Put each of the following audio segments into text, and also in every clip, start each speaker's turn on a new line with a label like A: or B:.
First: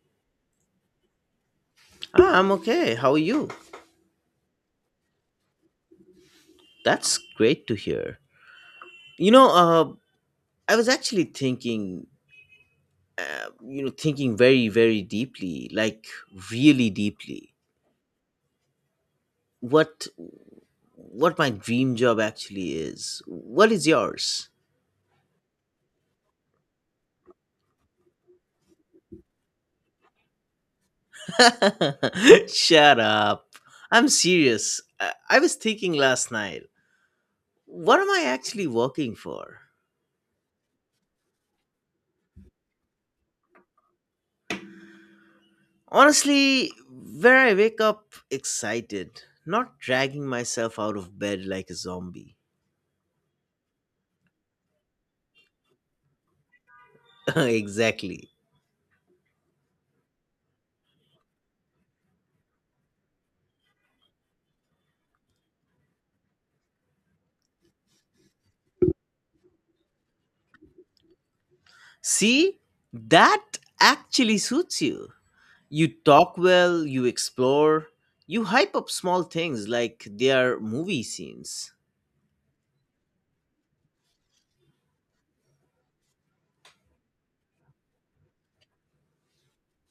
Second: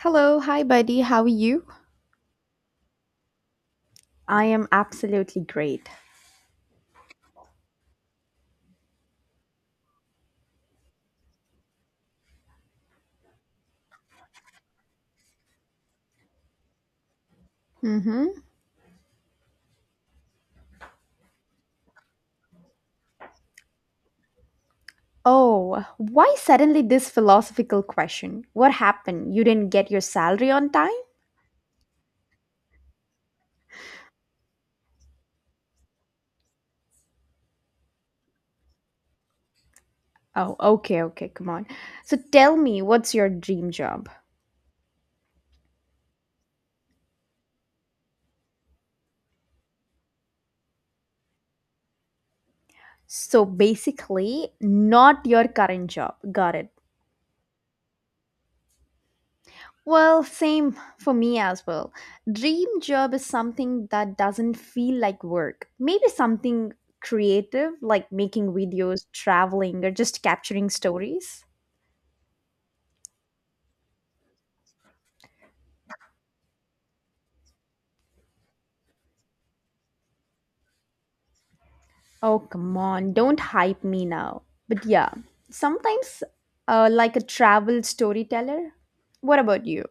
A: Hello, hi buddy, how are you?
B: Ah, I'm okay. How are you?
A: I am absolutely great.
B: That's great to hear. You know, uh, I was actually thinking, thinking very, very deeply, like really deeply,
A: Mm-hmm.
B: what what my dream job actually is. What is yours?
A: Oh, why suddenly this philosophical question? What happened? You didn't get your salary on time?
B: Shut up. I'm serious. I was thinking last night. What am I actually working for?
A: Oh, okay, okay, come on. So tell me, what's your dream job?
B: Honestly, where I wake up excited, not dragging myself out of bed like a zombie.
A: So basically, not your current job. Got it.
B: Exactly.
A: Well, same for me as well. Dream job is something that doesn't feel like work. Maybe something creative like making videos, traveling, or just capturing stories.
B: See, that actually suits you. You talk well, you explore, you hype up small things like they are movie scenes.
A: Oh, come on, don't hype me now. But yeah, sometimes like a travel storyteller. What about you?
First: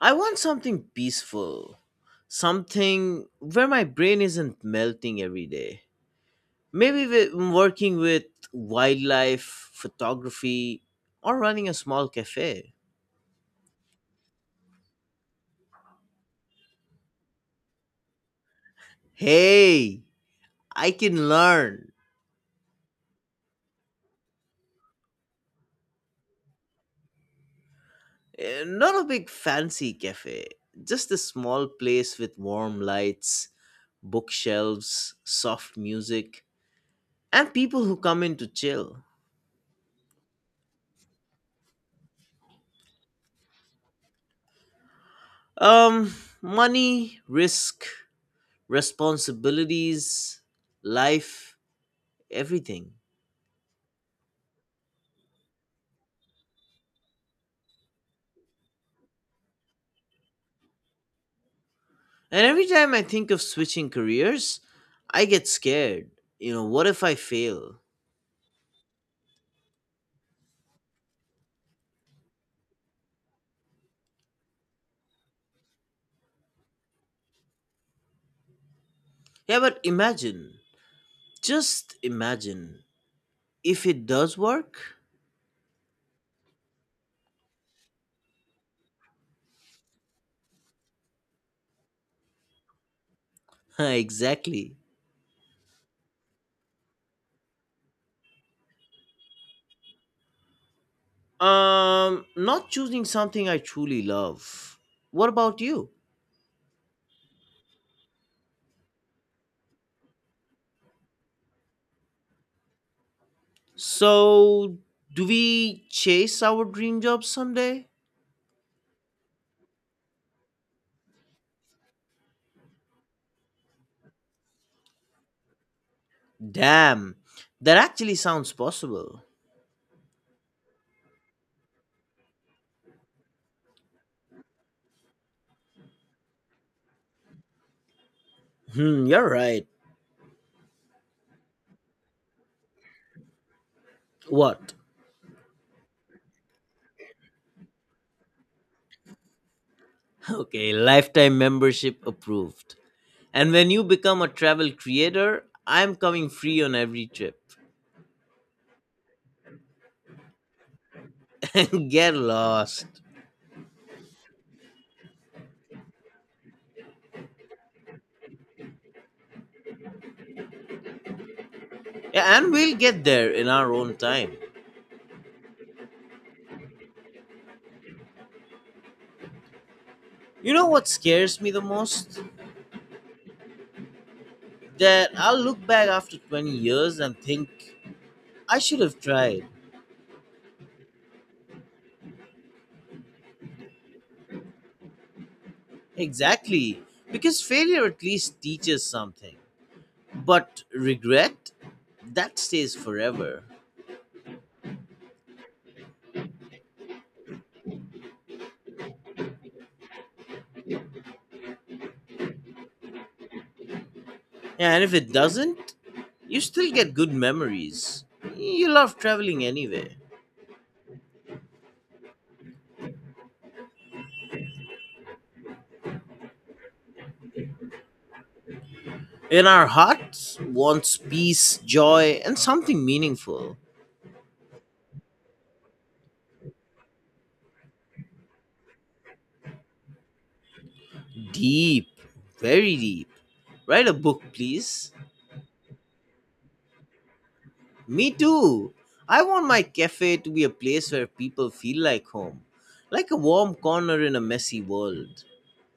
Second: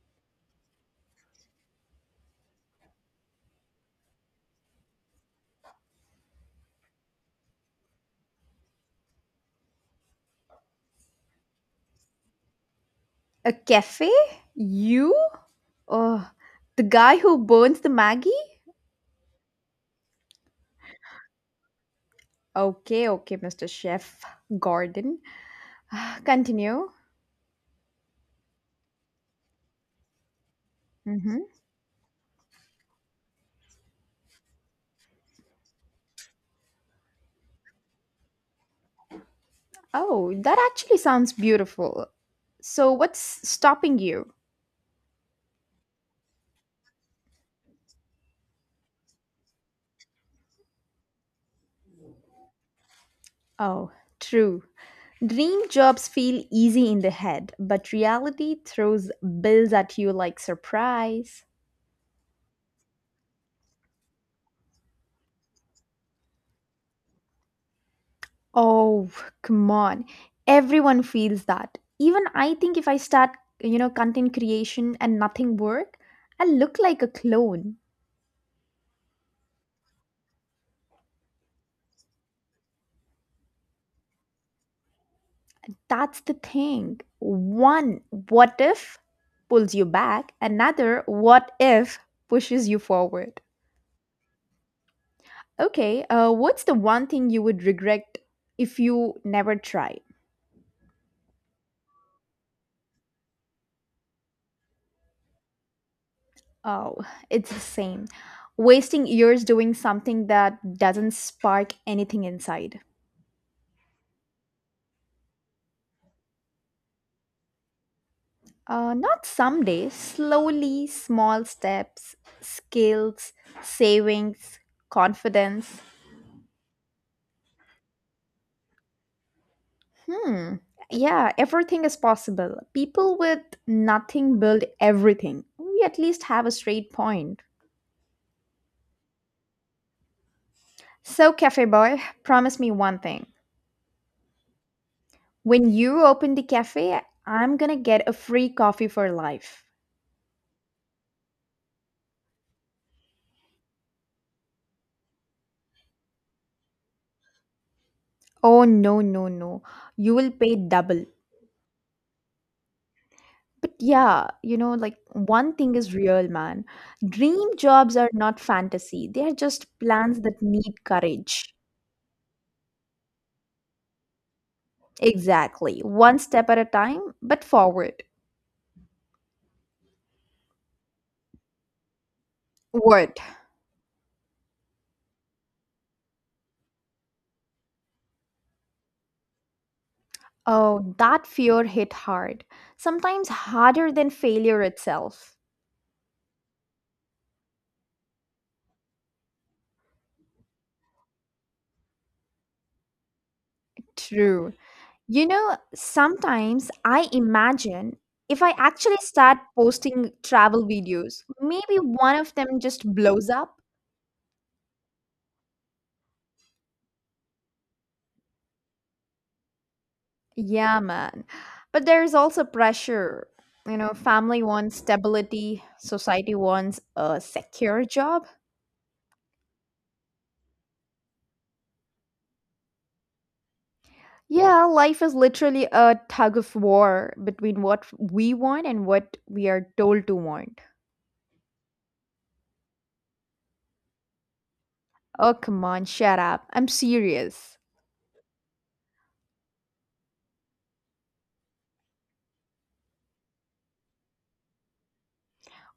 B: I want something peaceful, something where my brain isn't melting every day. Maybe working with wildlife, photography, or running a small cafe.
A: A cafe? You? Oh, the guy who burns the Maggie?
B: Hey, I can learn.
A: Okay, okay, Mr. Chef Gordon. Continue.
B: Not a big fancy cafe, just a
A: Mhm.
B: small place with warm lights, bookshelves, soft music, and people who come in to chill.
A: Oh, that actually sounds beautiful. So, what's stopping you?
B: Um, money, risk, responsibilities, life, everything.
A: Oh, true. Dream jobs feel easy in the head, but reality throws bills at you like surprise.
B: And every time I think of switching careers, I get scared. What if I fail?
A: Oh, come on. Everyone feels that. Even I think if I start, you know, content creation and nothing work, I look like a clone.
B: Yeah, but imagine, just imagine, if it does work.
A: That's the thing. One, what if pulls you back, another, what if pushes you forward.
B: Exactly.
A: Okay, what's the one thing you would regret if you never tried?
B: Not choosing something I truly love. What about you?
A: Oh, it's the same. Wasting years doing something that doesn't spark anything inside.
B: So, do we chase our dream job someday?
A: Not someday, slowly, small steps, skills, savings, confidence.
B: Damn, that actually sounds possible.
A: Hmm, yeah, everything is possible. People with nothing build everything. We at least have a straight point.
B: Hmm, you're right.
A: So, Cafe Boy, promise me one thing.
B: What?
A: When you open the cafe, I'm gonna get a free coffee for life.
B: Okay, lifetime membership approved. And when you become a travel creator, I'm coming free on every trip.
A: Oh, no, no, no. You will pay double.
B: Get lost.
A: But yeah, you know, like one thing is real, man. Dream jobs are not fantasy, they are just plans that need courage.
B: Yeah, and we'll get there in our own time.
A: Exactly. One step at a time, but forward.
B: You know what scares me the most?
A: Word.
B: That I'll look back after 20 years and think, I should have tried.
A: Oh, that fear hit hard. Sometimes harder than failure itself.
B: Exactly. Because failure at least teaches something. But regret, that stays forever.
A: True. You know, sometimes I imagine if I actually start posting travel videos, maybe one of them just blows up.
B: Yeah, and if it doesn't, you still get good memories. You love traveling anyway.
A: Yeah, man. But there is also pressure. You know, family wants stability, society wants a secure job.
B: In our hearts wants peace, joy, and something meaningful.
A: Yeah, life is literally a tug of war between what we want and what we are told to want.
B: Deep, very deep. Write a book, please.
A: Oh, come on, shut up. I'm serious.
B: Me too. I want my cafe to be a place where people feel like home, like a warm corner in a messy world.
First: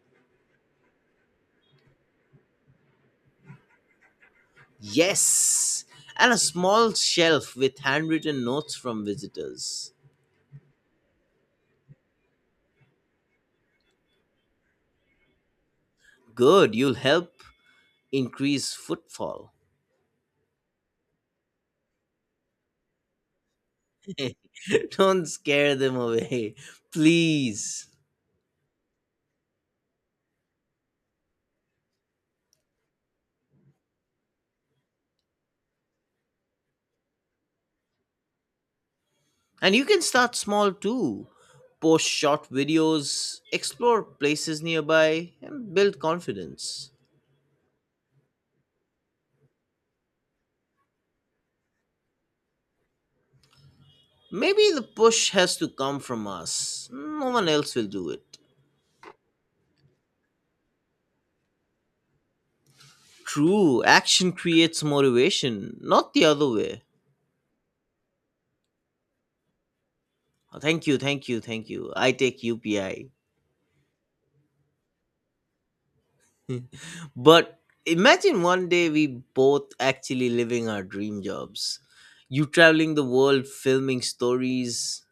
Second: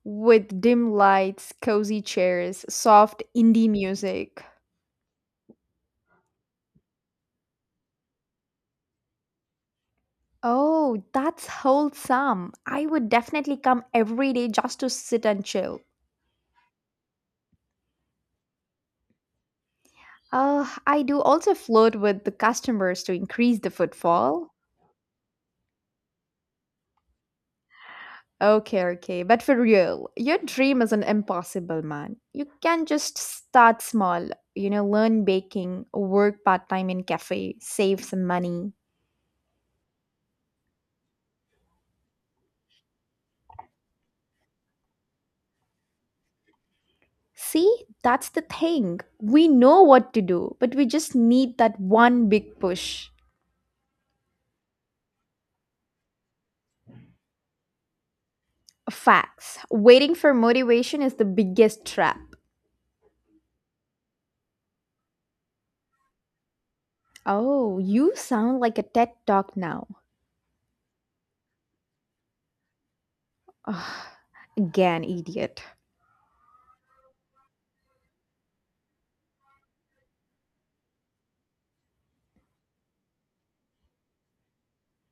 A: With dim lights, cozy chairs, soft indie music.
B: Yes! And a small shelf with handwritten notes from visitors.
A: Oh, that's wholesome. I would definitely come every day just to sit and chill.
B: Good, you'll help increase footfall.
A: I do also flirt with the customers to increase the footfall.
B: Don't scare them away, please.
A: Okay, okay, but for real, your dream isn't impossible, man. You can just start small, you know, learn baking, work part time in cafe, save some money.
B: And you can start small too. Post short videos, explore places nearby, and build confidence.
A: See, that's the thing. We know what to do, but we just need that one big push.
B: Maybe the push has to come from us. No one else will do it.
A: Facts. Waiting for motivation is the biggest trap.
B: True, action creates motivation, not the other way.
A: Oh, you sound like a TED talk now.
B: Thank you, thank you, thank you. I take UPI.
A: Ugh, again, idiot.
B: But imagine one day we both actually living our dream jobs. You traveling the world, filming stories.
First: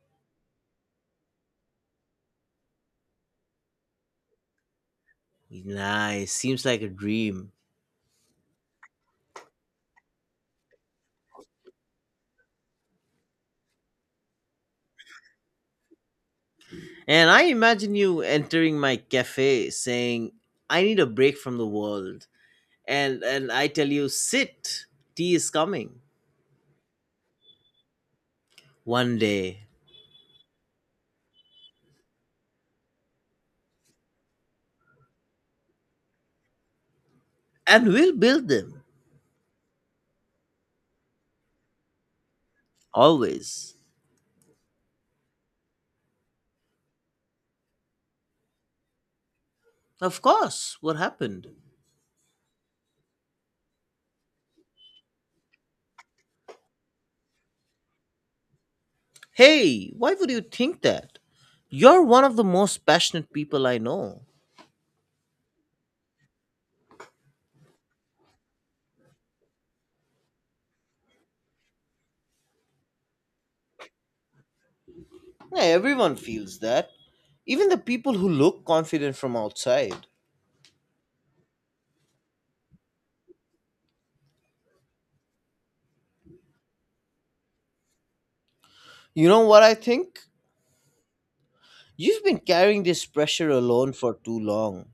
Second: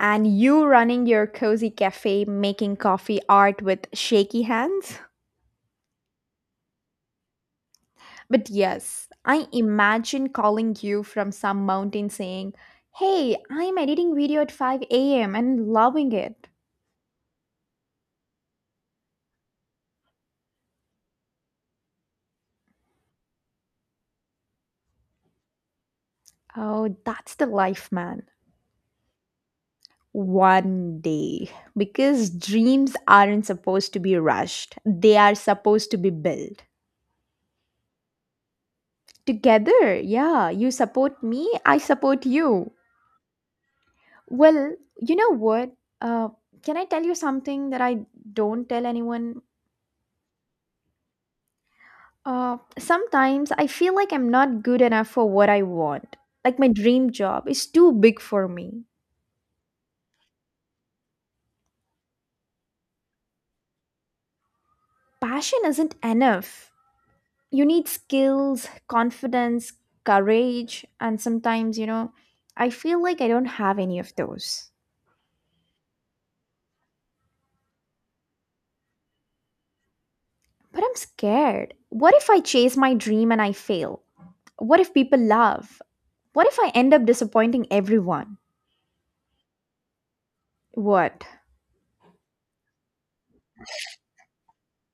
A: And you running your cozy cafe making coffee art with shaky hands?
B: Nice, seems like a dream.
A: But yes, I imagine calling you from some mountain saying, "Hey, I'm editing video at 5 a.m. and loving it."
B: And I imagine you entering my cafe saying, I need a break from the world. And I tell you, sit. Tea is coming.
A: Oh, that's the life, man.
B: One day.
A: One day. Because dreams aren't supposed to be rushed, they are supposed to be built.
B: And we'll build them
A: Together, yeah, you support me, I support you.
B: always.
A: Well, you know what? Uh, can I tell you something that I don't tell anyone?
B: Of course. What happened?
A: Sometimes I feel like I'm not good enough for what I want. Like my dream job is too big for me.
B: Hey, why would you think that? You're one of the most passionate people I know.
A: Passion isn't enough. You need skills, confidence, courage, and sometimes, you know, I feel like I don't have any of those.
B: Yeah, everyone feels that. Even the people who look confident from outside.
A: But I'm scared. What if I chase my dream and I fail? What if people laugh? What if I end up disappointing everyone?
B: You know what I think?
A: What?
B: You've been carrying this pressure alone for too long.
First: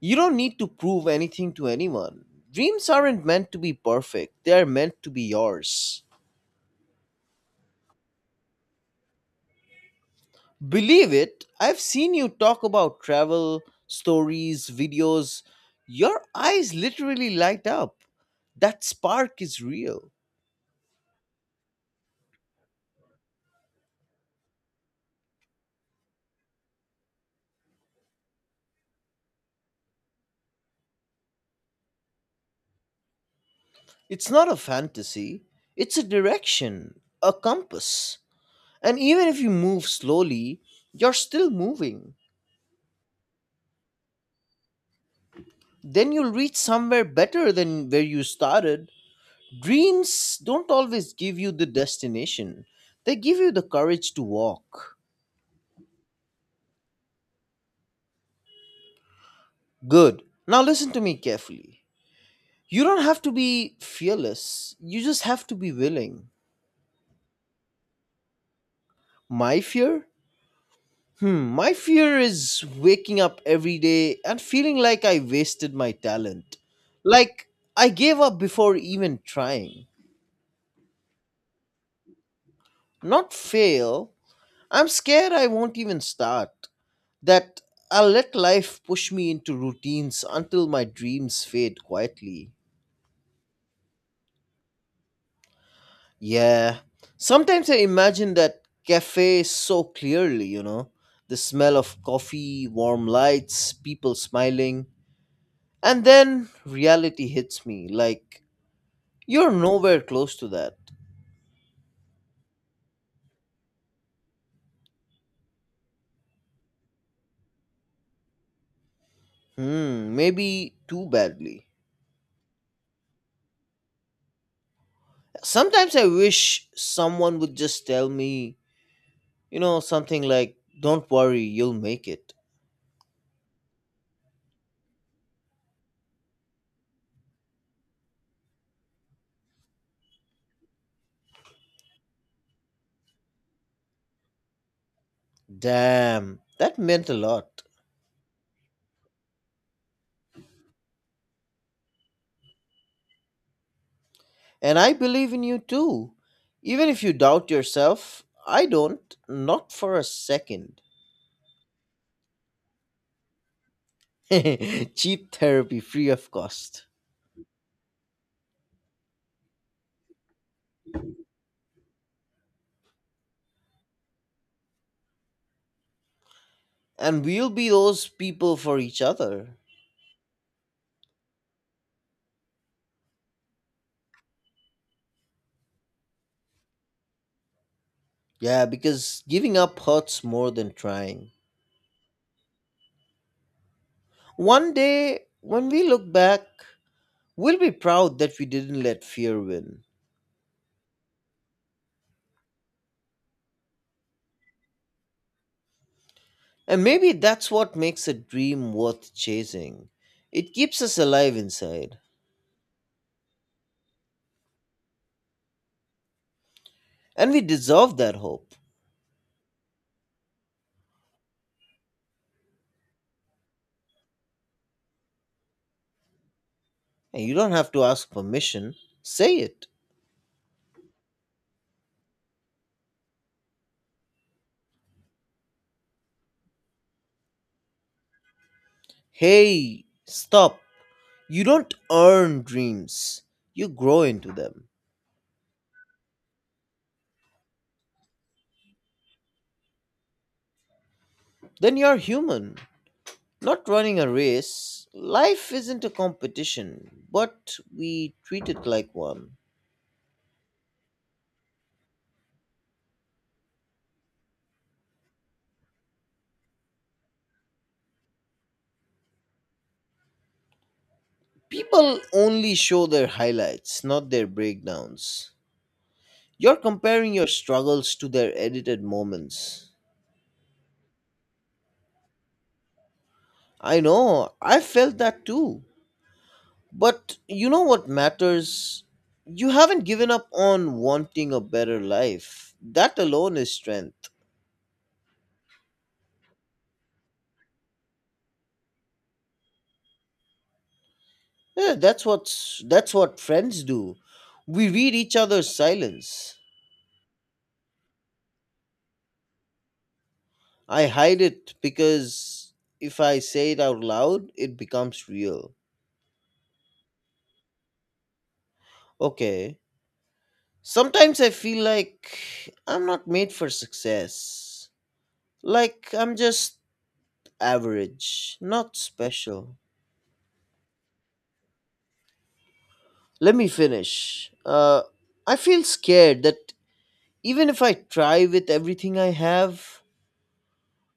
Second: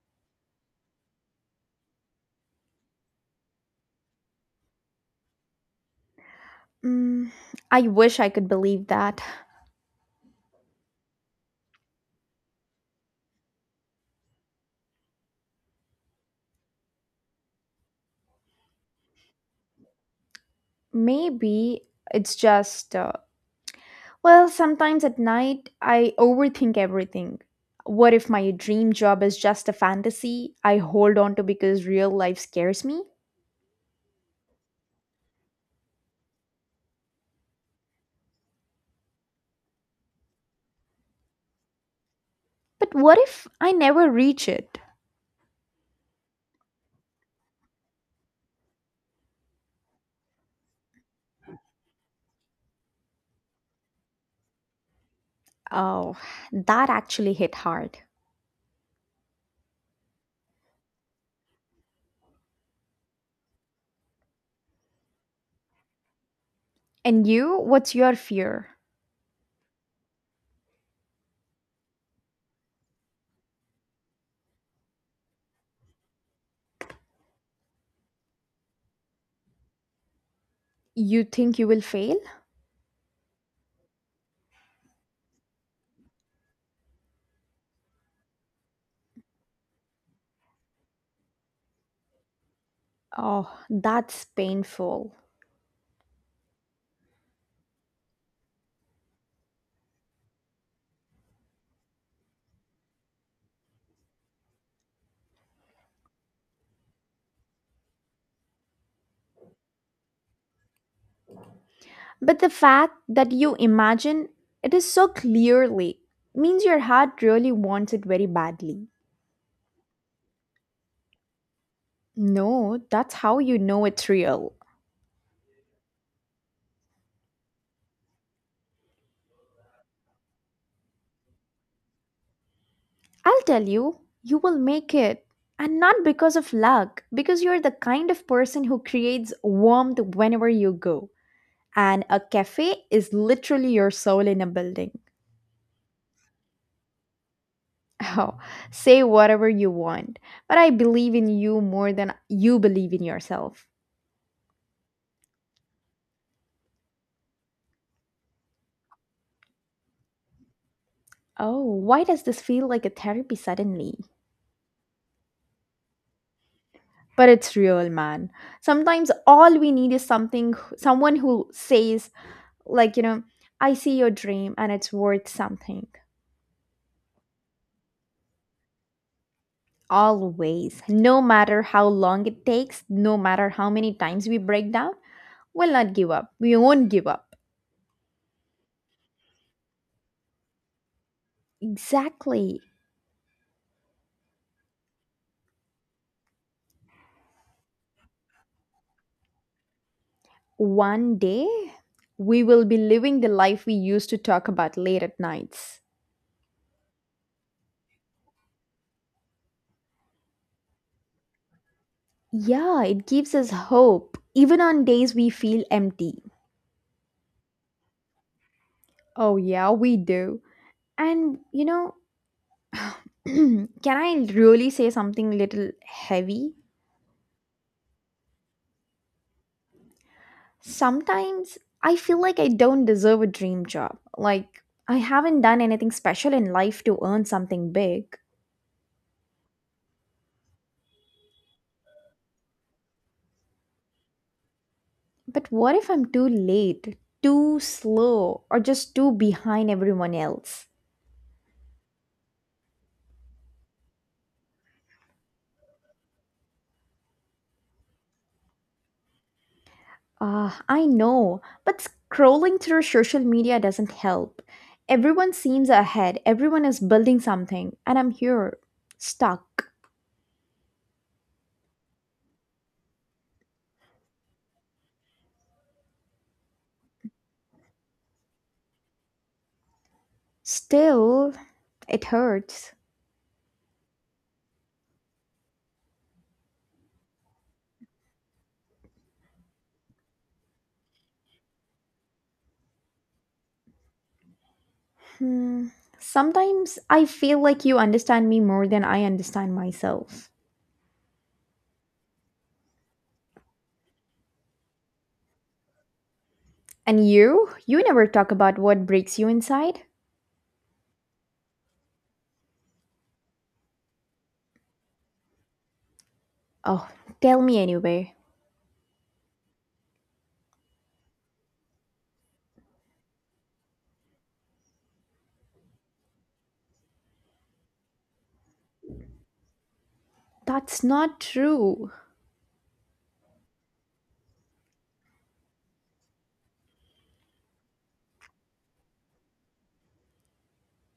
B: You don't need to prove anything to anyone. Dreams aren't meant to be perfect, they are meant to be yours.
A: Mm, I wish I could believe that.
B: Believe it, I've seen you talk about travel, stories, videos. Your eyes literally light up. That spark is real.
A: Maybe it's just well, sometimes at night, I overthink everything. What if my dream job is just a fantasy I hold on to because real life scares me?
B: It's not a fantasy, it's a direction, a compass. And even if you move slowly, you're still moving.
A: But what if I never reach it?
B: Then you'll reach somewhere better than where you started. Dreams don't always give you the destination, they give you the courage to walk.
A: Oh, that actually hit hard.
B: Good. Now listen to me carefully. You don't have to be fearless. You just have to be willing.
A: And you, what's your fear?
B: My fear? Hmm, my fear is waking up every day and feeling like I wasted my talent. Like I gave up before even trying.
A: You think you will fail?
B: Not fail. I'm scared I won't even start. That I'll let life push me into routines until my dreams fade quietly.
A: Oh, that's painful.
B: Yeah. Sometimes I imagine that cafe so clearly. The smell of coffee, warm lights, people smiling. And then reality hits me like, you're nowhere close to that.
A: But the fact that you imagine it is so clearly means your heart really wants it very badly.
B: Hmm, maybe too badly.
A: No, that's how you know it's real.
B: Sometimes I wish someone would just tell me, something like, don't worry, you'll make it.
A: I'll tell you, you will make it. And not because of luck, because you're the kind of person who creates warmth whenever you go. And a cafe is literally your soul in a building.
B: Damn, that meant a lot.
A: Oh, say whatever you want, but I believe in you more than you believe in yourself.
B: And I believe in you too. Even if you doubt yourself, I don't, not for a second.
A: Oh, why does this feel like a therapy suddenly?
B: Cheap therapy, free of cost.
A: But it's real, man. Sometimes all we need is something, someone who says, like, you know, I see your dream and it's worth something.
B: And we'll be those people for each other.
A: Always. No matter how long it takes, no matter how many times we break down, we'll not give up. We won't give up.
B: Yeah, because giving up hurts more than trying.
A: Exactly.
B: One day, when we look back, we'll be proud that we didn't let fear win.
A: One day, we will be living the life we used to talk about late at nights.
B: And maybe that's what makes a dream worth chasing. It keeps us alive inside.
A: Yeah, it gives us hope, even on days we feel empty.
B: And we deserve that hope.
A: Oh, yeah, we do. And, you know, can I really say something little heavy?
B: And you don't have to ask permission. Say it.
A: Sometimes I feel like I don't deserve a dream job. Like, I haven't done anything special in life to earn something big.
B: Hey, stop. You don't earn dreams, you grow into them.
A: But what if I'm too late, too slow, or just too behind everyone else?
B: Then you're human, not running a race. Life isn't a competition, but we treat it like one.
A: Ah, I know, but scrolling through social media doesn't help. Everyone seems ahead, everyone is building something, and I'm here, stuck.
B: People only show their highlights, not their breakdowns. You're comparing your struggles to their edited moments.
A: Still, it hurts.
B: I know, I felt that too. But you know what matters? You haven't given up on wanting a better life. That alone is strength.
A: Hmm. Sometimes I feel like you understand me more than I understand myself.
B: Yeah, that's what friends do. We read each other's silence.
A: And you? You never talk about what breaks you inside?
B: I hide it because if I say it out loud, it becomes real.
A: Oh, tell me anyway.
B: Okay. Sometimes I feel like I'm not made for success. Like I'm just average, not special.
A: That's not true.
B: Let me finish. I feel scared that even if I try with everything I have,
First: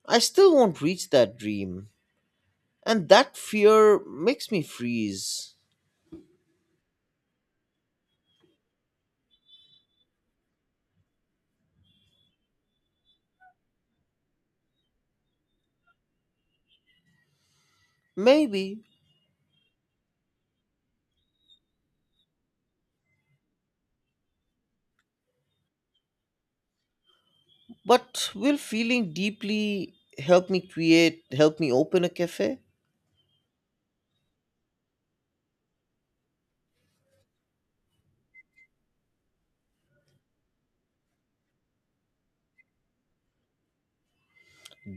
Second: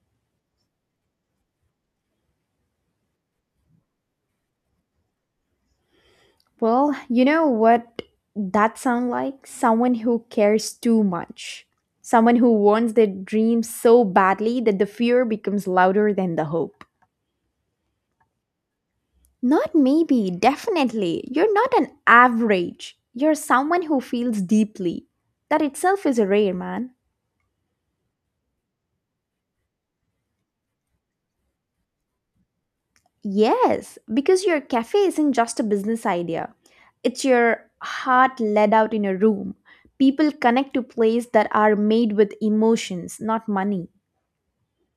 B: I still won't reach that dream. And that fear makes me freeze.
A: Well, you know what that sounds like? Someone who cares too much. Someone who wants their dreams so badly that the fear becomes louder than the hope.
B: Maybe,
A: Not maybe, definitely. You're not an average. You're someone who feels deeply. That itself is a rare, man.
B: but will feeling deeply help me create, help me open a cafe?
A: Yes, because your cafe isn't just a business idea. It's your heart led out in a room. People connect to plays that are made with emotions, not money.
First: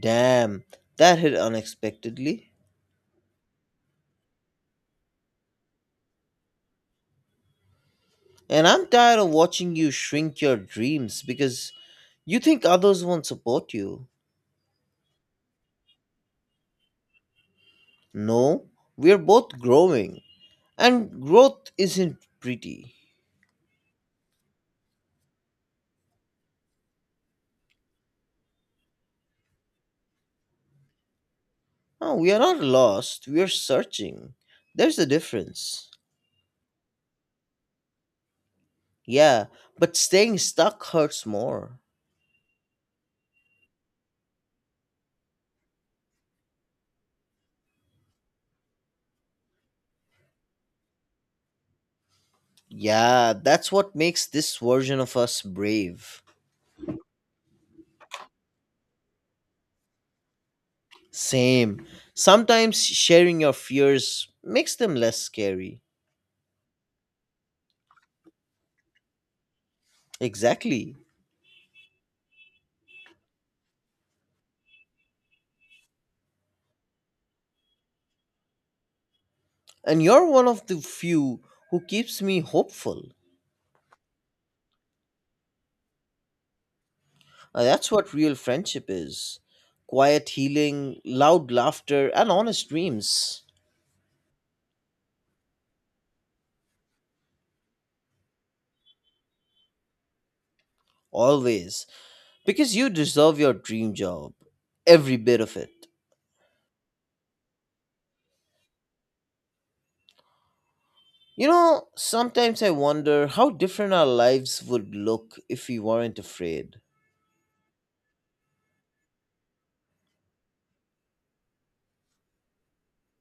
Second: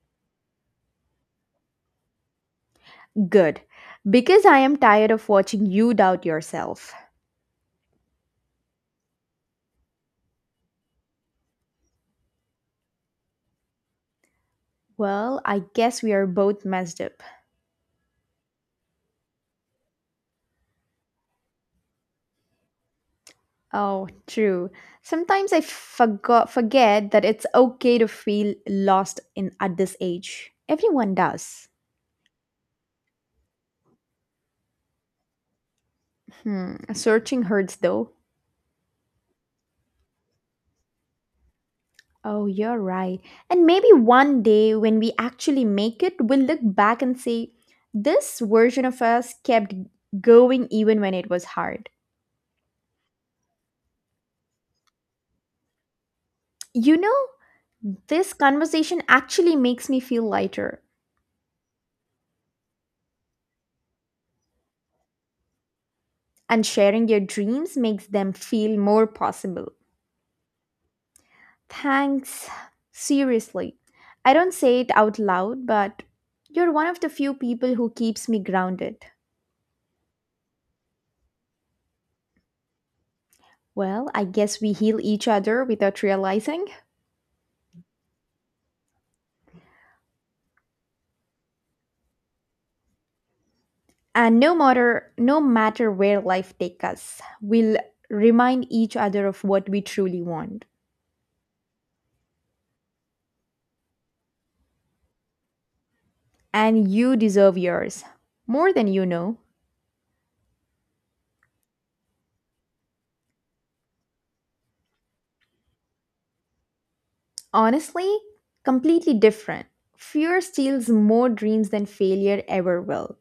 B: Damn, that hit unexpectedly.
A: Good. Because I am tired of watching you doubt yourself.
B: And I'm tired of watching you shrink your dreams because you think others won't support you.
A: Well, I guess we are both messed up.
B: No, we're both growing. And growth isn't pretty.
A: Oh, true. Sometimes I forgot forget that it's okay to feel lost in at this age. Everyone does.
B: Oh, we are not lost, we are searching. There's a difference.
A: Hmm, searching hurts though.
B: Yeah, but staying stuck hurts more.
A: Oh, you're right. And maybe one day when we actually make it, we'll look back and say, this version of us kept going even when it was hard.
B: Yeah, that's what makes this version of us brave.
A: You know, this conversation actually makes me feel lighter,
B: Same. Sometimes sharing your fears makes them less scary.
A: and sharing your dreams makes them feel more possible.
B: Exactly.
A: Thanks. Seriously. I don't say it out loud, but you're one of the few people who keeps me grounded.
B: And you're one of the few who keeps me hopeful.
A: Well, I guess we heal each other without realizing.
B: That's what real friendship is, quiet healing, loud laughter, and honest dreams.
A: And no matter where life takes us, we'll remind each other of what we truly want.
B: Always. Because you deserve your dream job. Every bit of it.
A: And you deserve yours. More than you know.
B: Sometimes I wonder how different our lives would look if we weren't afraid.
A: Honestly, completely different. Fear steals more dreams than failure ever will.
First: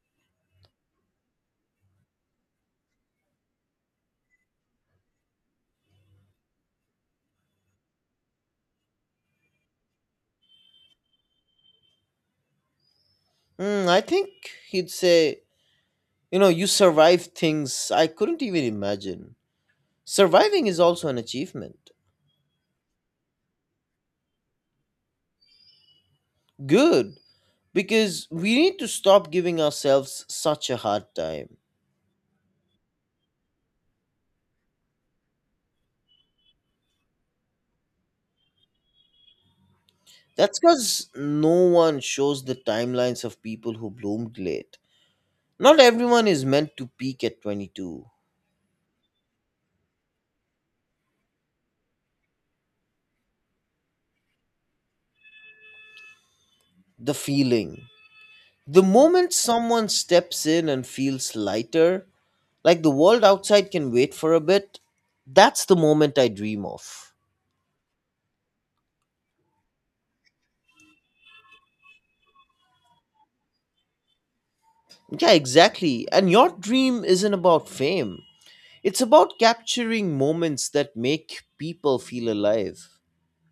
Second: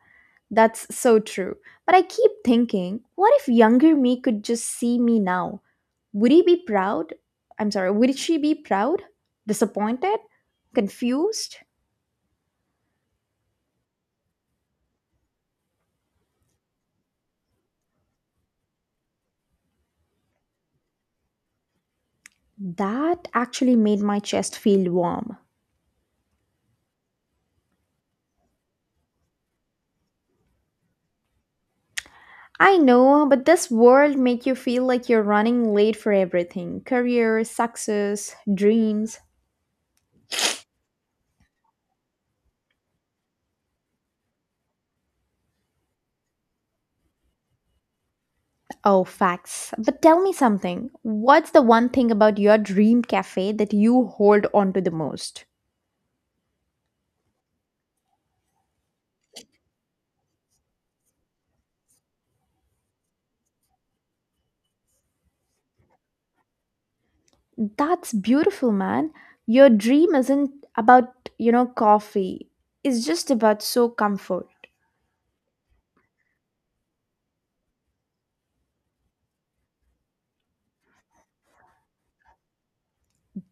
A: That's so true. But I keep thinking, what if younger me could just see me now? Would he be proud? I'm sorry, would she be proud? Disappointed? Confused?
B: Hmm, I think he'd say, you survived things I couldn't even imagine. Surviving is also an achievement.
A: That actually made my chest feel warm.
B: Good, because we need to stop giving ourselves such a hard time.
A: I know, but this world make you feel like you're running late for everything. Career, success, dreams.
B: That's because no one shows the timelines of people who bloomed late. Not everyone is meant to peak at 22.
A: Oh, facts. But tell me something. What's the one thing about your dream cafe that you hold on to the most?
B: The feeling. The moment someone steps in and feels lighter, like the world outside can wait for a bit, that's the moment I dream of.
A: That's beautiful, man. Your dream isn't about, you know, coffee. It's just about so comfort.
B: Yeah, exactly. And your dream isn't about fame, it's about capturing moments that make people feel alive.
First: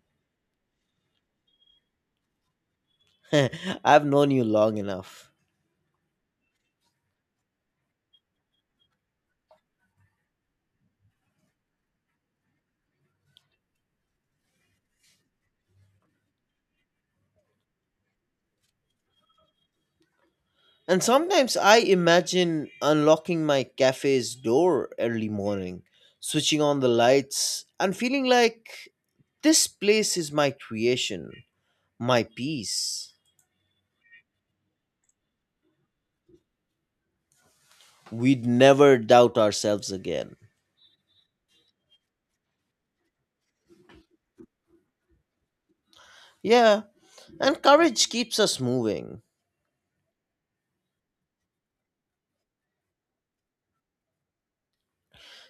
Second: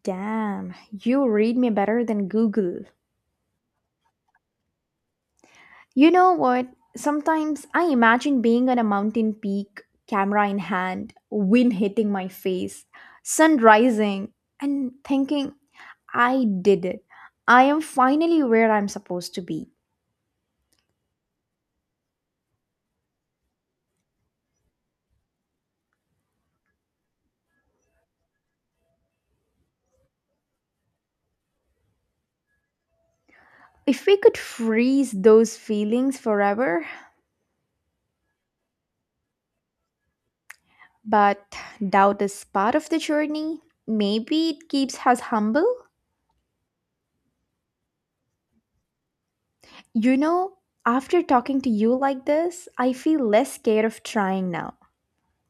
A: Damn, you read me better than Google.
B: I've known you long enough.
A: You know what? Sometimes I imagine being on a mountain peak, camera in hand, wind hitting my face, sun rising, and thinking, I did it. I am finally where I'm supposed to be.
B: And sometimes I imagine unlocking my cafe's door early morning, switching on the lights, and feeling like this place is my creation, my peace.
A: If we could freeze those feelings forever,
B: We'd never doubt ourselves again.
A: but doubt is part of the journey. Maybe it keeps us humble.
B: Yeah, and courage keeps us moving.
A: You know, after talking to you like this, I feel less scared of trying now.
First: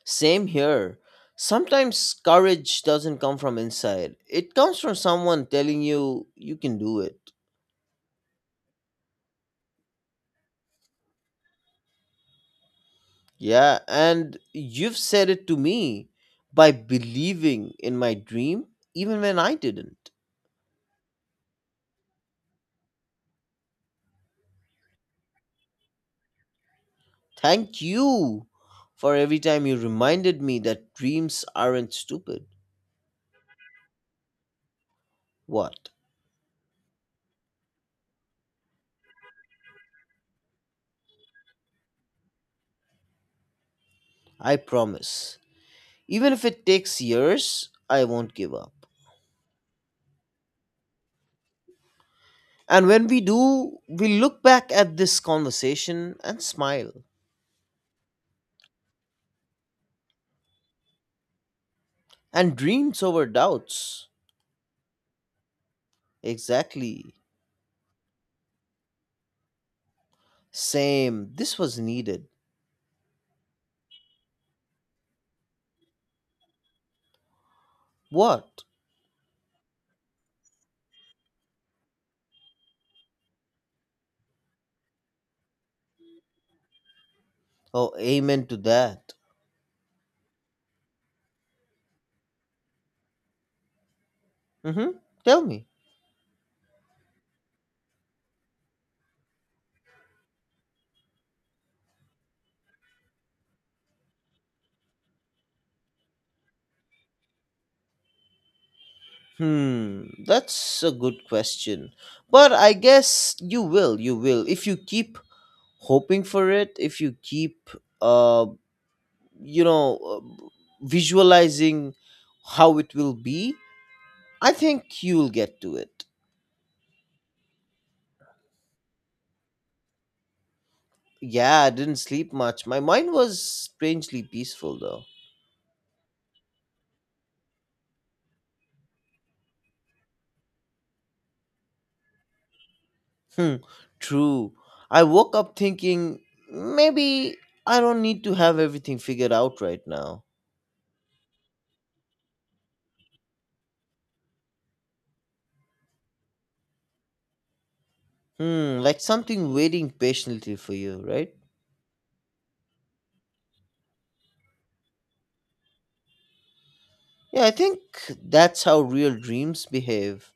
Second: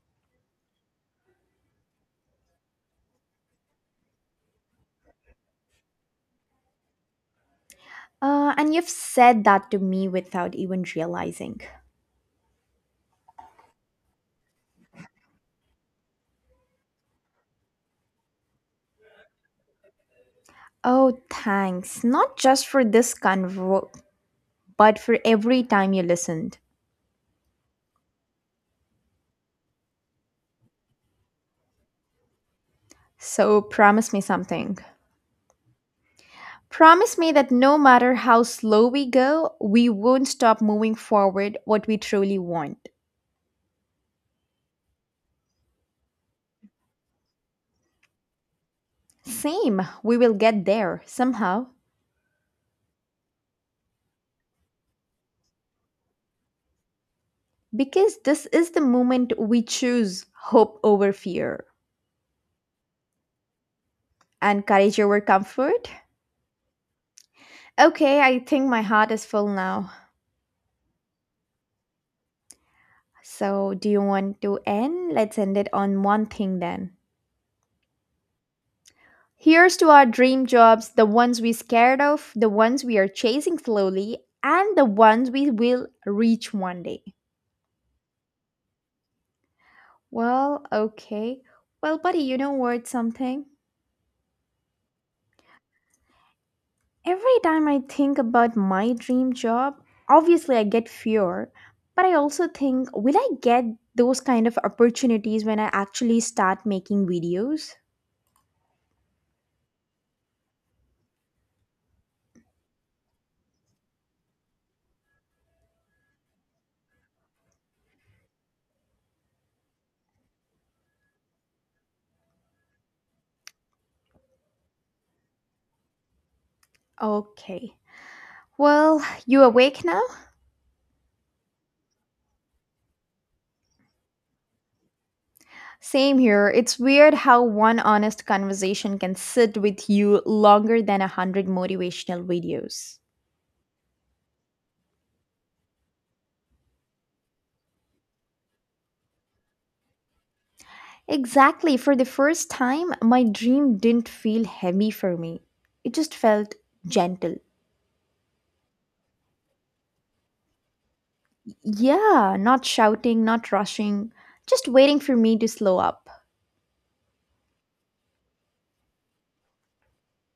B: Same here. Sometimes courage doesn't come from inside, it comes from someone telling you you can do it.
A: And you've said that to me without even realizing.
B: Yeah, and you've said it to me by believing in my dream even when I didn't.
A: Oh, thanks. Not just for this convo, but for every time you listened.
B: Thank you for every time you reminded me that dreams aren't stupid.
A: So promise me something.
B: What?
A: Promise me that no matter how slow we go, we won't stop moving forward what we truly want.
B: I promise. Even if it takes years, I won't give up.
A: Same, we will get there somehow
B: And when we do, we look back at this conversation and smile.
A: because this is the moment we choose hope over fear
B: And dreams over doubts.
A: and courage over comfort.
B: Exactly.
A: Okay, I think my heart is full now.
B: Same. This was needed.
A: So, do you want to end? Let's end it on one thing then.
B: What?
A: Here's to our dream jobs, the ones we're scared of, the ones we are chasing slowly, and the ones we will reach one day.
B: Oh, amen to that.
A: Well, okay. Well, buddy, you know what? Something?
B: Mm-hmm. Tell me.
A: Every time I think about my dream job, obviously I get fear, but I also think, will I get those kind of opportunities when I actually start making videos?
B: Hmm, that's a good question. But I guess you will, you will. If you keep hoping for it, if you keep, uh, you know, uh, visualizing how it will be, I think you'll get to it.
A: Okay. Well, you awake now?
B: Yeah, I didn't sleep much. My mind was strangely peaceful, though.
A: Same here. It's weird how one honest conversation can sit with you longer than 100 motivational videos.
B: Hmm, true. I woke up thinking maybe I don't need to have everything figured out right now.
A: Exactly. For the first time, my dream didn't feel heavy for me. It just felt gentle.
B: Hmm, like something waiting patiently for you, right?
A: Yeah, not shouting, not rushing, just waiting for me to slow up.
B: Yeah, I think that's how real dreams behave.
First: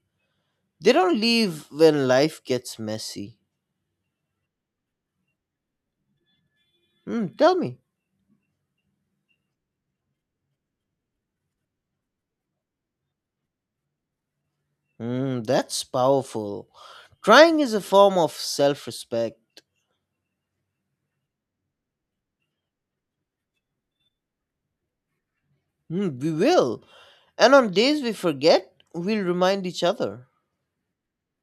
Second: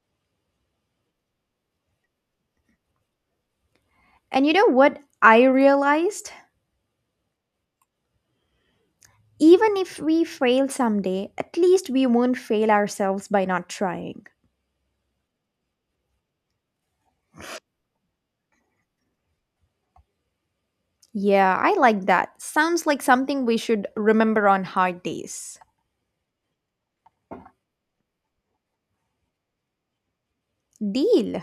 B: They don't leave when life gets messy.
A: And you know what I realized?
B: Hmm, tell me.
A: Even if we fail someday, at least we won't fail ourselves by not trying.
B: Hmm, that's powerful. Trying is a form of self respect.
A: Yeah, I like that. Sounds like something we should remember on hard days.
B: Hmm, we will. And on days we forget, we'll remind each other.
A: Deal.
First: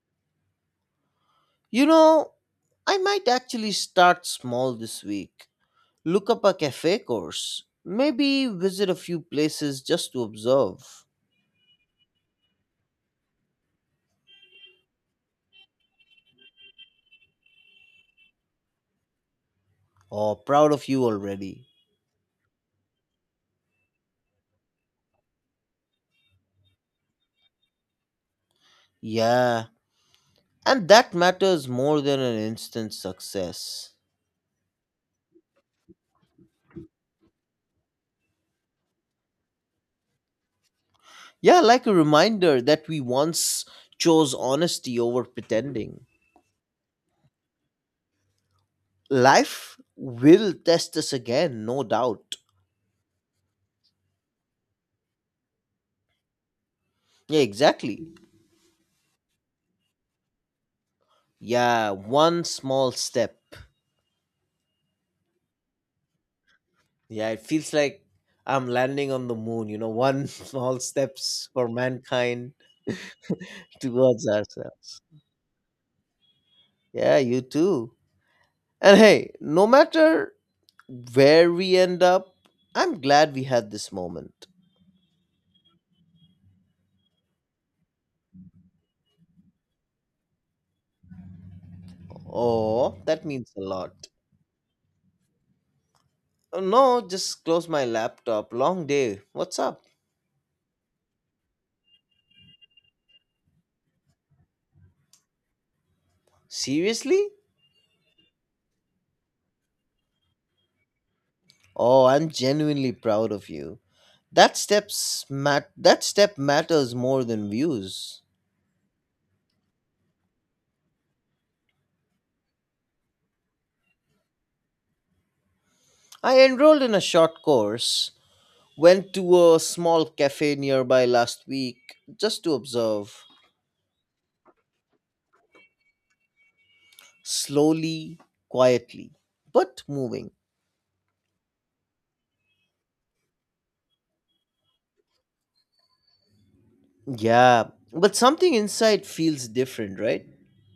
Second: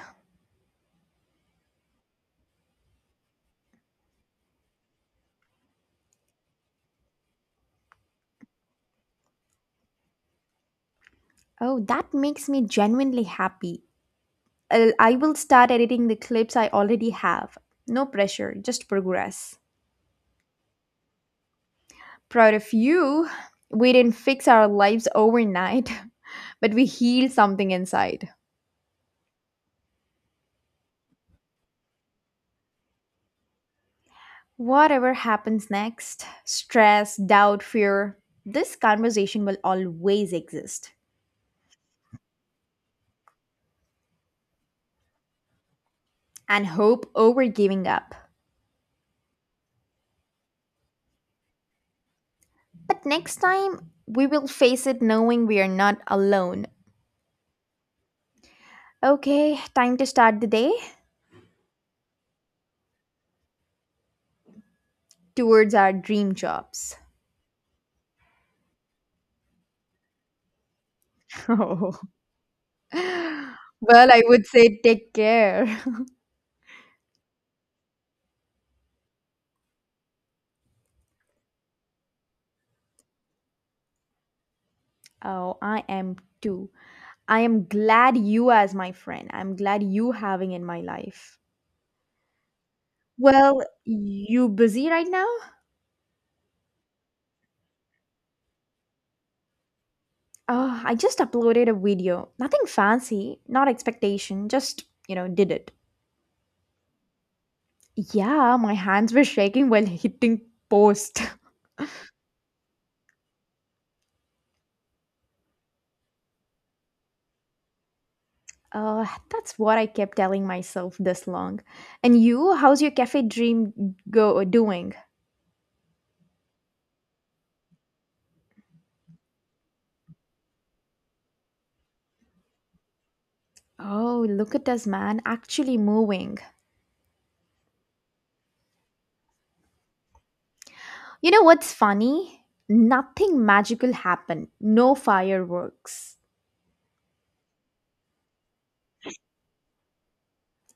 B: You know, I might actually start small this week. Look up a cafe course. Maybe visit a few places just to observe.
A: Oh, that makes me genuinely happy. I will start editing the clips I already have. No pressure, just progress.
B: Oh, proud of you already.
A: Proud of you. We didn't fix our lives overnight, but we healed something inside.
B: Yeah, and that matters more than an instant success.
A: Whatever happens next stress, doubt, fear this conversation will always exist.
B: Yeah, like a reminder that we once chose honesty over pretending.
A: And hope over giving up.
B: Life will test us again, no doubt.
A: But next time, we will face it knowing we are not alone.
B: Yeah, exactly.
A: Okay, time to start the day
B: Yeah, one small step.
A: towards our dream jobs.
B: Yeah, it feels like I'm landing on the moon, one small steps for mankind
A: Well, I
B: towards
A: would say
B: ourselves.
A: take care.
B: Yeah, you too. And hey, no matter where we end up, I'm glad we had this moment.
A: Oh, I am too. I am glad you as my friend. I'm glad you having in my life.
B: Oh, that means a
A: Well,
B: lot.
A: you busy right now?
B: Oh, no, just close my laptop. Long day. What's up?
A: Oh, I just uploaded a video. Nothing fancy, not expectation, just, you know, did it.
B: Seriously?
A: Yeah, my hands were shaking while hitting post.
B: Oh, I'm genuinely proud of you. That steps that step matters more than views.
A: Uh, that's what I kept telling myself this long. And you, how's your cafe dream go doing?
B: I enrolled in a short course, went to a small cafe nearby last week just to observe,
A: Oh, look at us, man, actually moving.
B: slowly, quietly, but moving.
A: You know what's funny? Nothing magical happened. No fireworks.
B: Yeah, but something inside feels different, right?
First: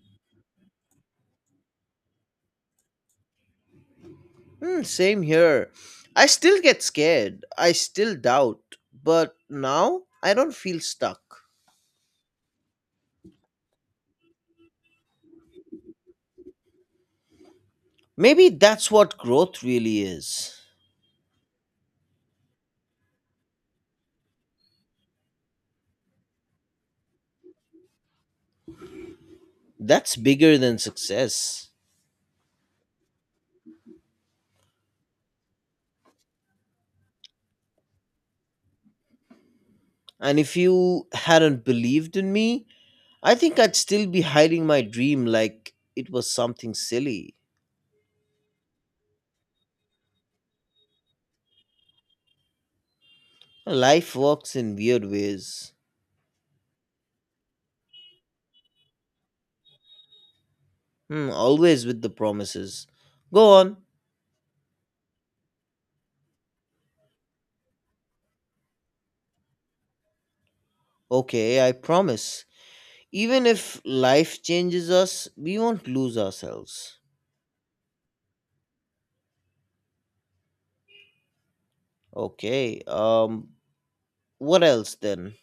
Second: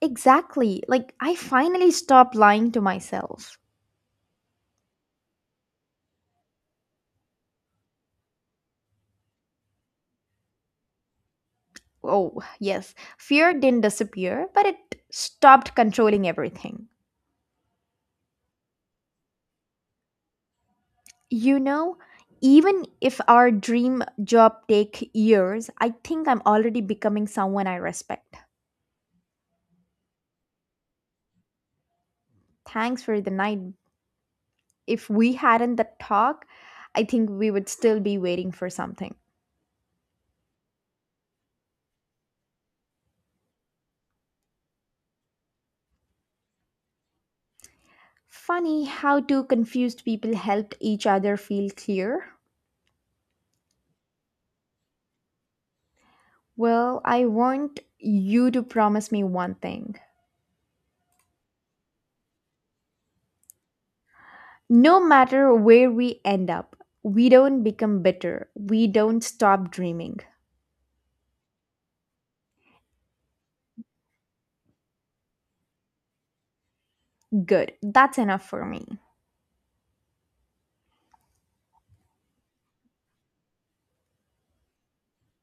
A: Exactly. Like, I finally stopped lying to myself.
B: Hmm, same here. I still get scared. I still doubt. But now I don't feel stuck.
A: Oh, yes. Fear didn't disappear, but it stopped controlling everything.
B: Maybe that's what growth really is.
A: You know, even if our dream job take years, I think I'm already becoming someone I respect.
B: That's bigger than success.
A: Thanks for the night, if we hadn't that talk, I think we would still be waiting for something.
B: And if you hadn't believed in me, I think I'd still be hiding my dream like it was something silly.
A: Funny how two confused people helped each other feel clear.
B: Life works in weird ways.
A: Well, I want you to promise me one thing.
B: Hmm, always with the promises. Go on.
A: No matter where we end up, we don't become bitter. We don't stop dreaming.
B: Okay, I promise. Even if life changes us, we won't lose ourselves.
A: Good. That's enough for me.
B: Okay, what else then?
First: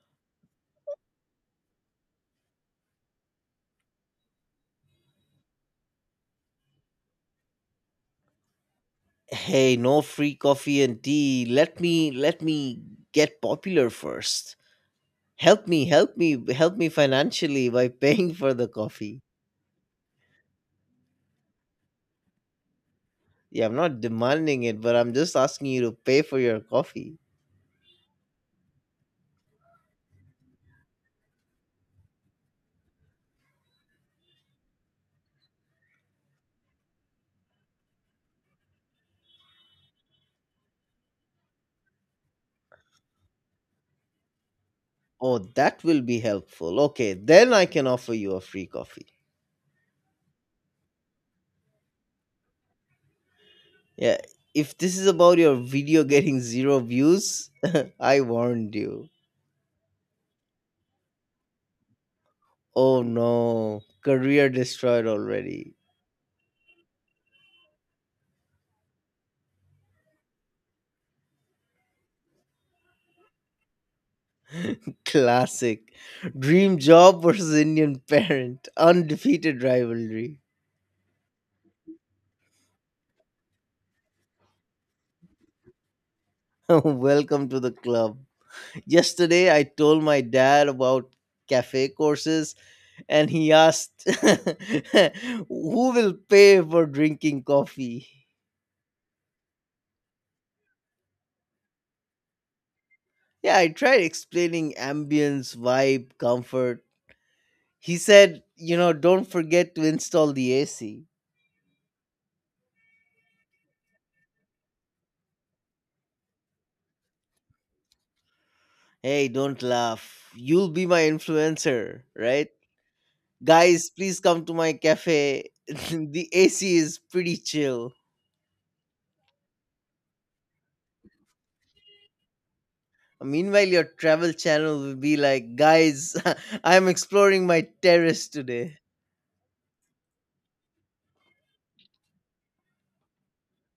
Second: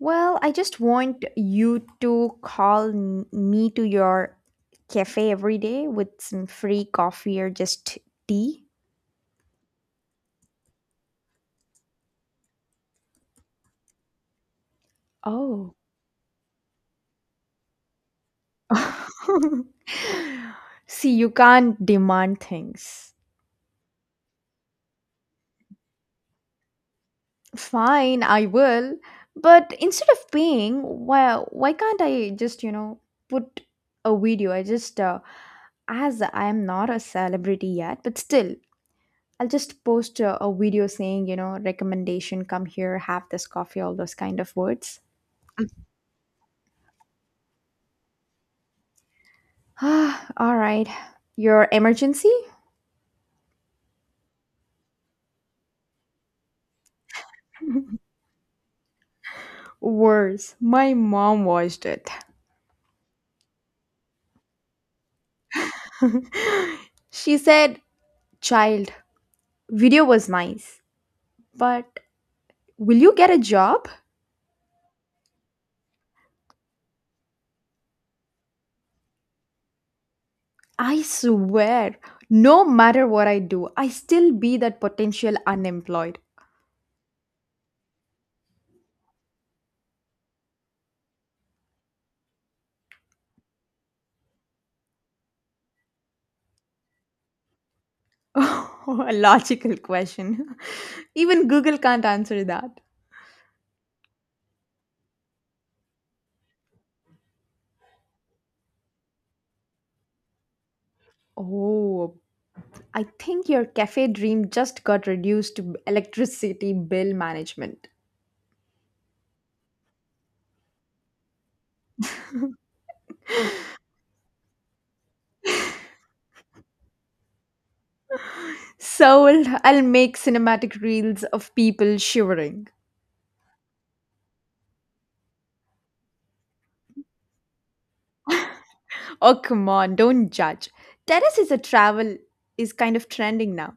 A: Well, I just want you to call me to your cafe every day with some free coffee or just tea.
B: Hey, no free coffee and tea. Let me get popular first. Help
A: Oh,
B: me, help me, help me financially by paying for the coffee.
A: See, you can't demand things.
B: Yeah, I'm not demanding it, but I'm just asking you to pay for your coffee.
A: Fine, I will. But instead of paying, why can't I just, you know, put a video? I just as I am not a celebrity yet, but still I'll just post a video saying, you know, recommendation, come here, have this coffee, all those kind of words.
B: Oh, that will be helpful. Okay, then I can offer you a free coffee.
A: Ah, all right. Your emergency?
B: Yeah, if this is about your video getting zero views, I warned you.
A: Worse, my mom watched it.
B: Oh no, career destroyed already.
A: She said, Child, video was nice, but will you get a job?
B: Classic. Dream job versus Indian parent. Undefeated rivalry.
A: I swear, no matter what I do, I still be that potential unemployed.
B: Welcome to the club. Yesterday, I told my dad about cafe courses and he asked, Who will pay for drinking coffee?
A: A logical question. Even Google can't answer that.
B: Yeah, I tried explaining ambience, vibe, comfort. He said, don't forget to install the AC.
A: Oh, I think your cafe dream just got reduced to electricity bill management.
B: Hey, don't laugh. You'll be my influencer, right? Guys, please come to my cafe. The AC is pretty chill.
A: Sold, I'll make cinematic reels of people shivering.
B: Meanwhile, your travel channel will be like, guys, I'm exploring my terrace today.
A: Oh, come on, don't judge. Terrace is a travel is kind of trending now.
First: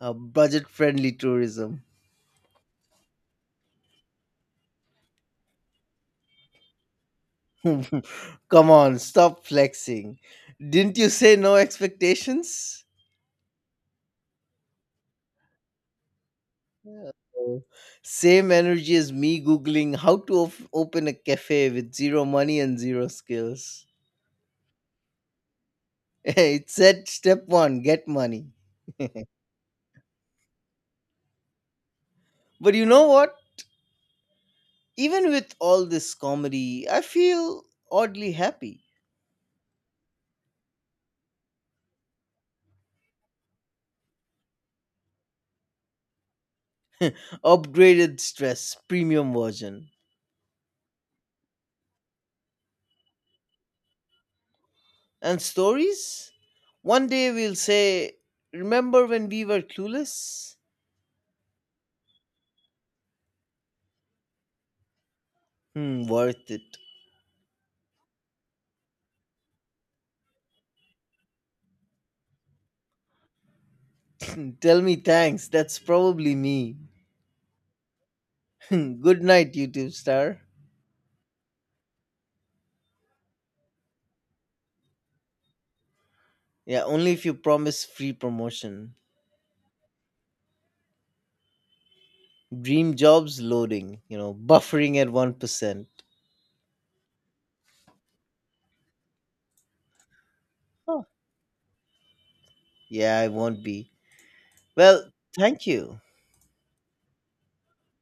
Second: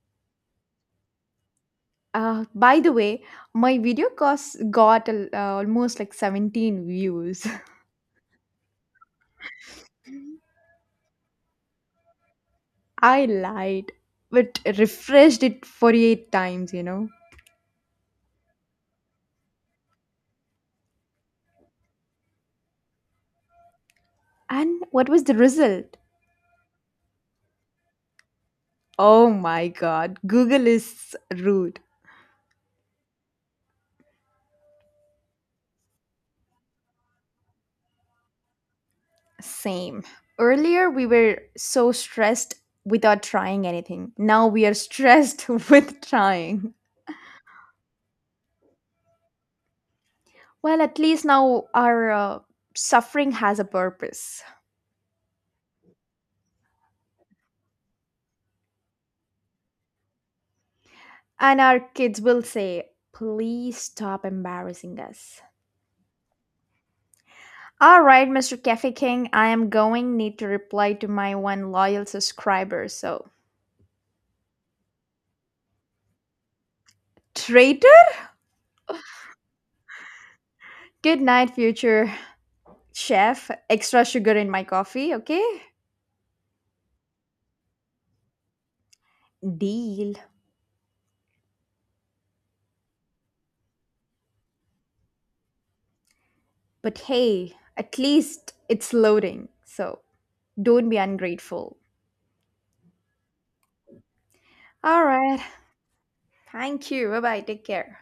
B: Budget friendly tourism.
A: By the way, my video course got almost like 17 views.
B: Come on, stop flexing. Didn't you say no expectations?
A: I lied, but refreshed it 48 times, you know.
B: Oh, same energy as me googling how to open a cafe with zero money and zero skills.
A: And what was the result?
B: It said step one get money.
A: Oh my god, Google is rude.
B: But you know what? Even with all this comedy, I feel oddly happy.
A: Same. Earlier, we were so stressed without trying anything. Now we are stressed with trying.
B: Upgraded stress, premium version.
A: Well, at least now our suffering has a purpose.
B: And stories? One day we'll say, Remember when we were clueless?
A: And our kids will say, please stop embarrassing us.
B: Hmm, worth it.
A: All right, Mr. Cafe King, I am going need to reply to my one loyal subscriber. So,
B: Tell me thanks, that's probably me.
A: traitor?
B: Good night, YouTube star.
A: Good night, future chef. Extra sugar in my coffee, okay?
B: Yeah, only if you promise free promotion.
A: Deal.
B: Dream jobs loading, buffering at 1%.
A: But hey, at least it's loading. So, don't be
B: Oh,
A: ungrateful.
B: yeah, I won't be. Well,
A: All right.
B: thank you.
A: Thank you. Bye bye. Take care.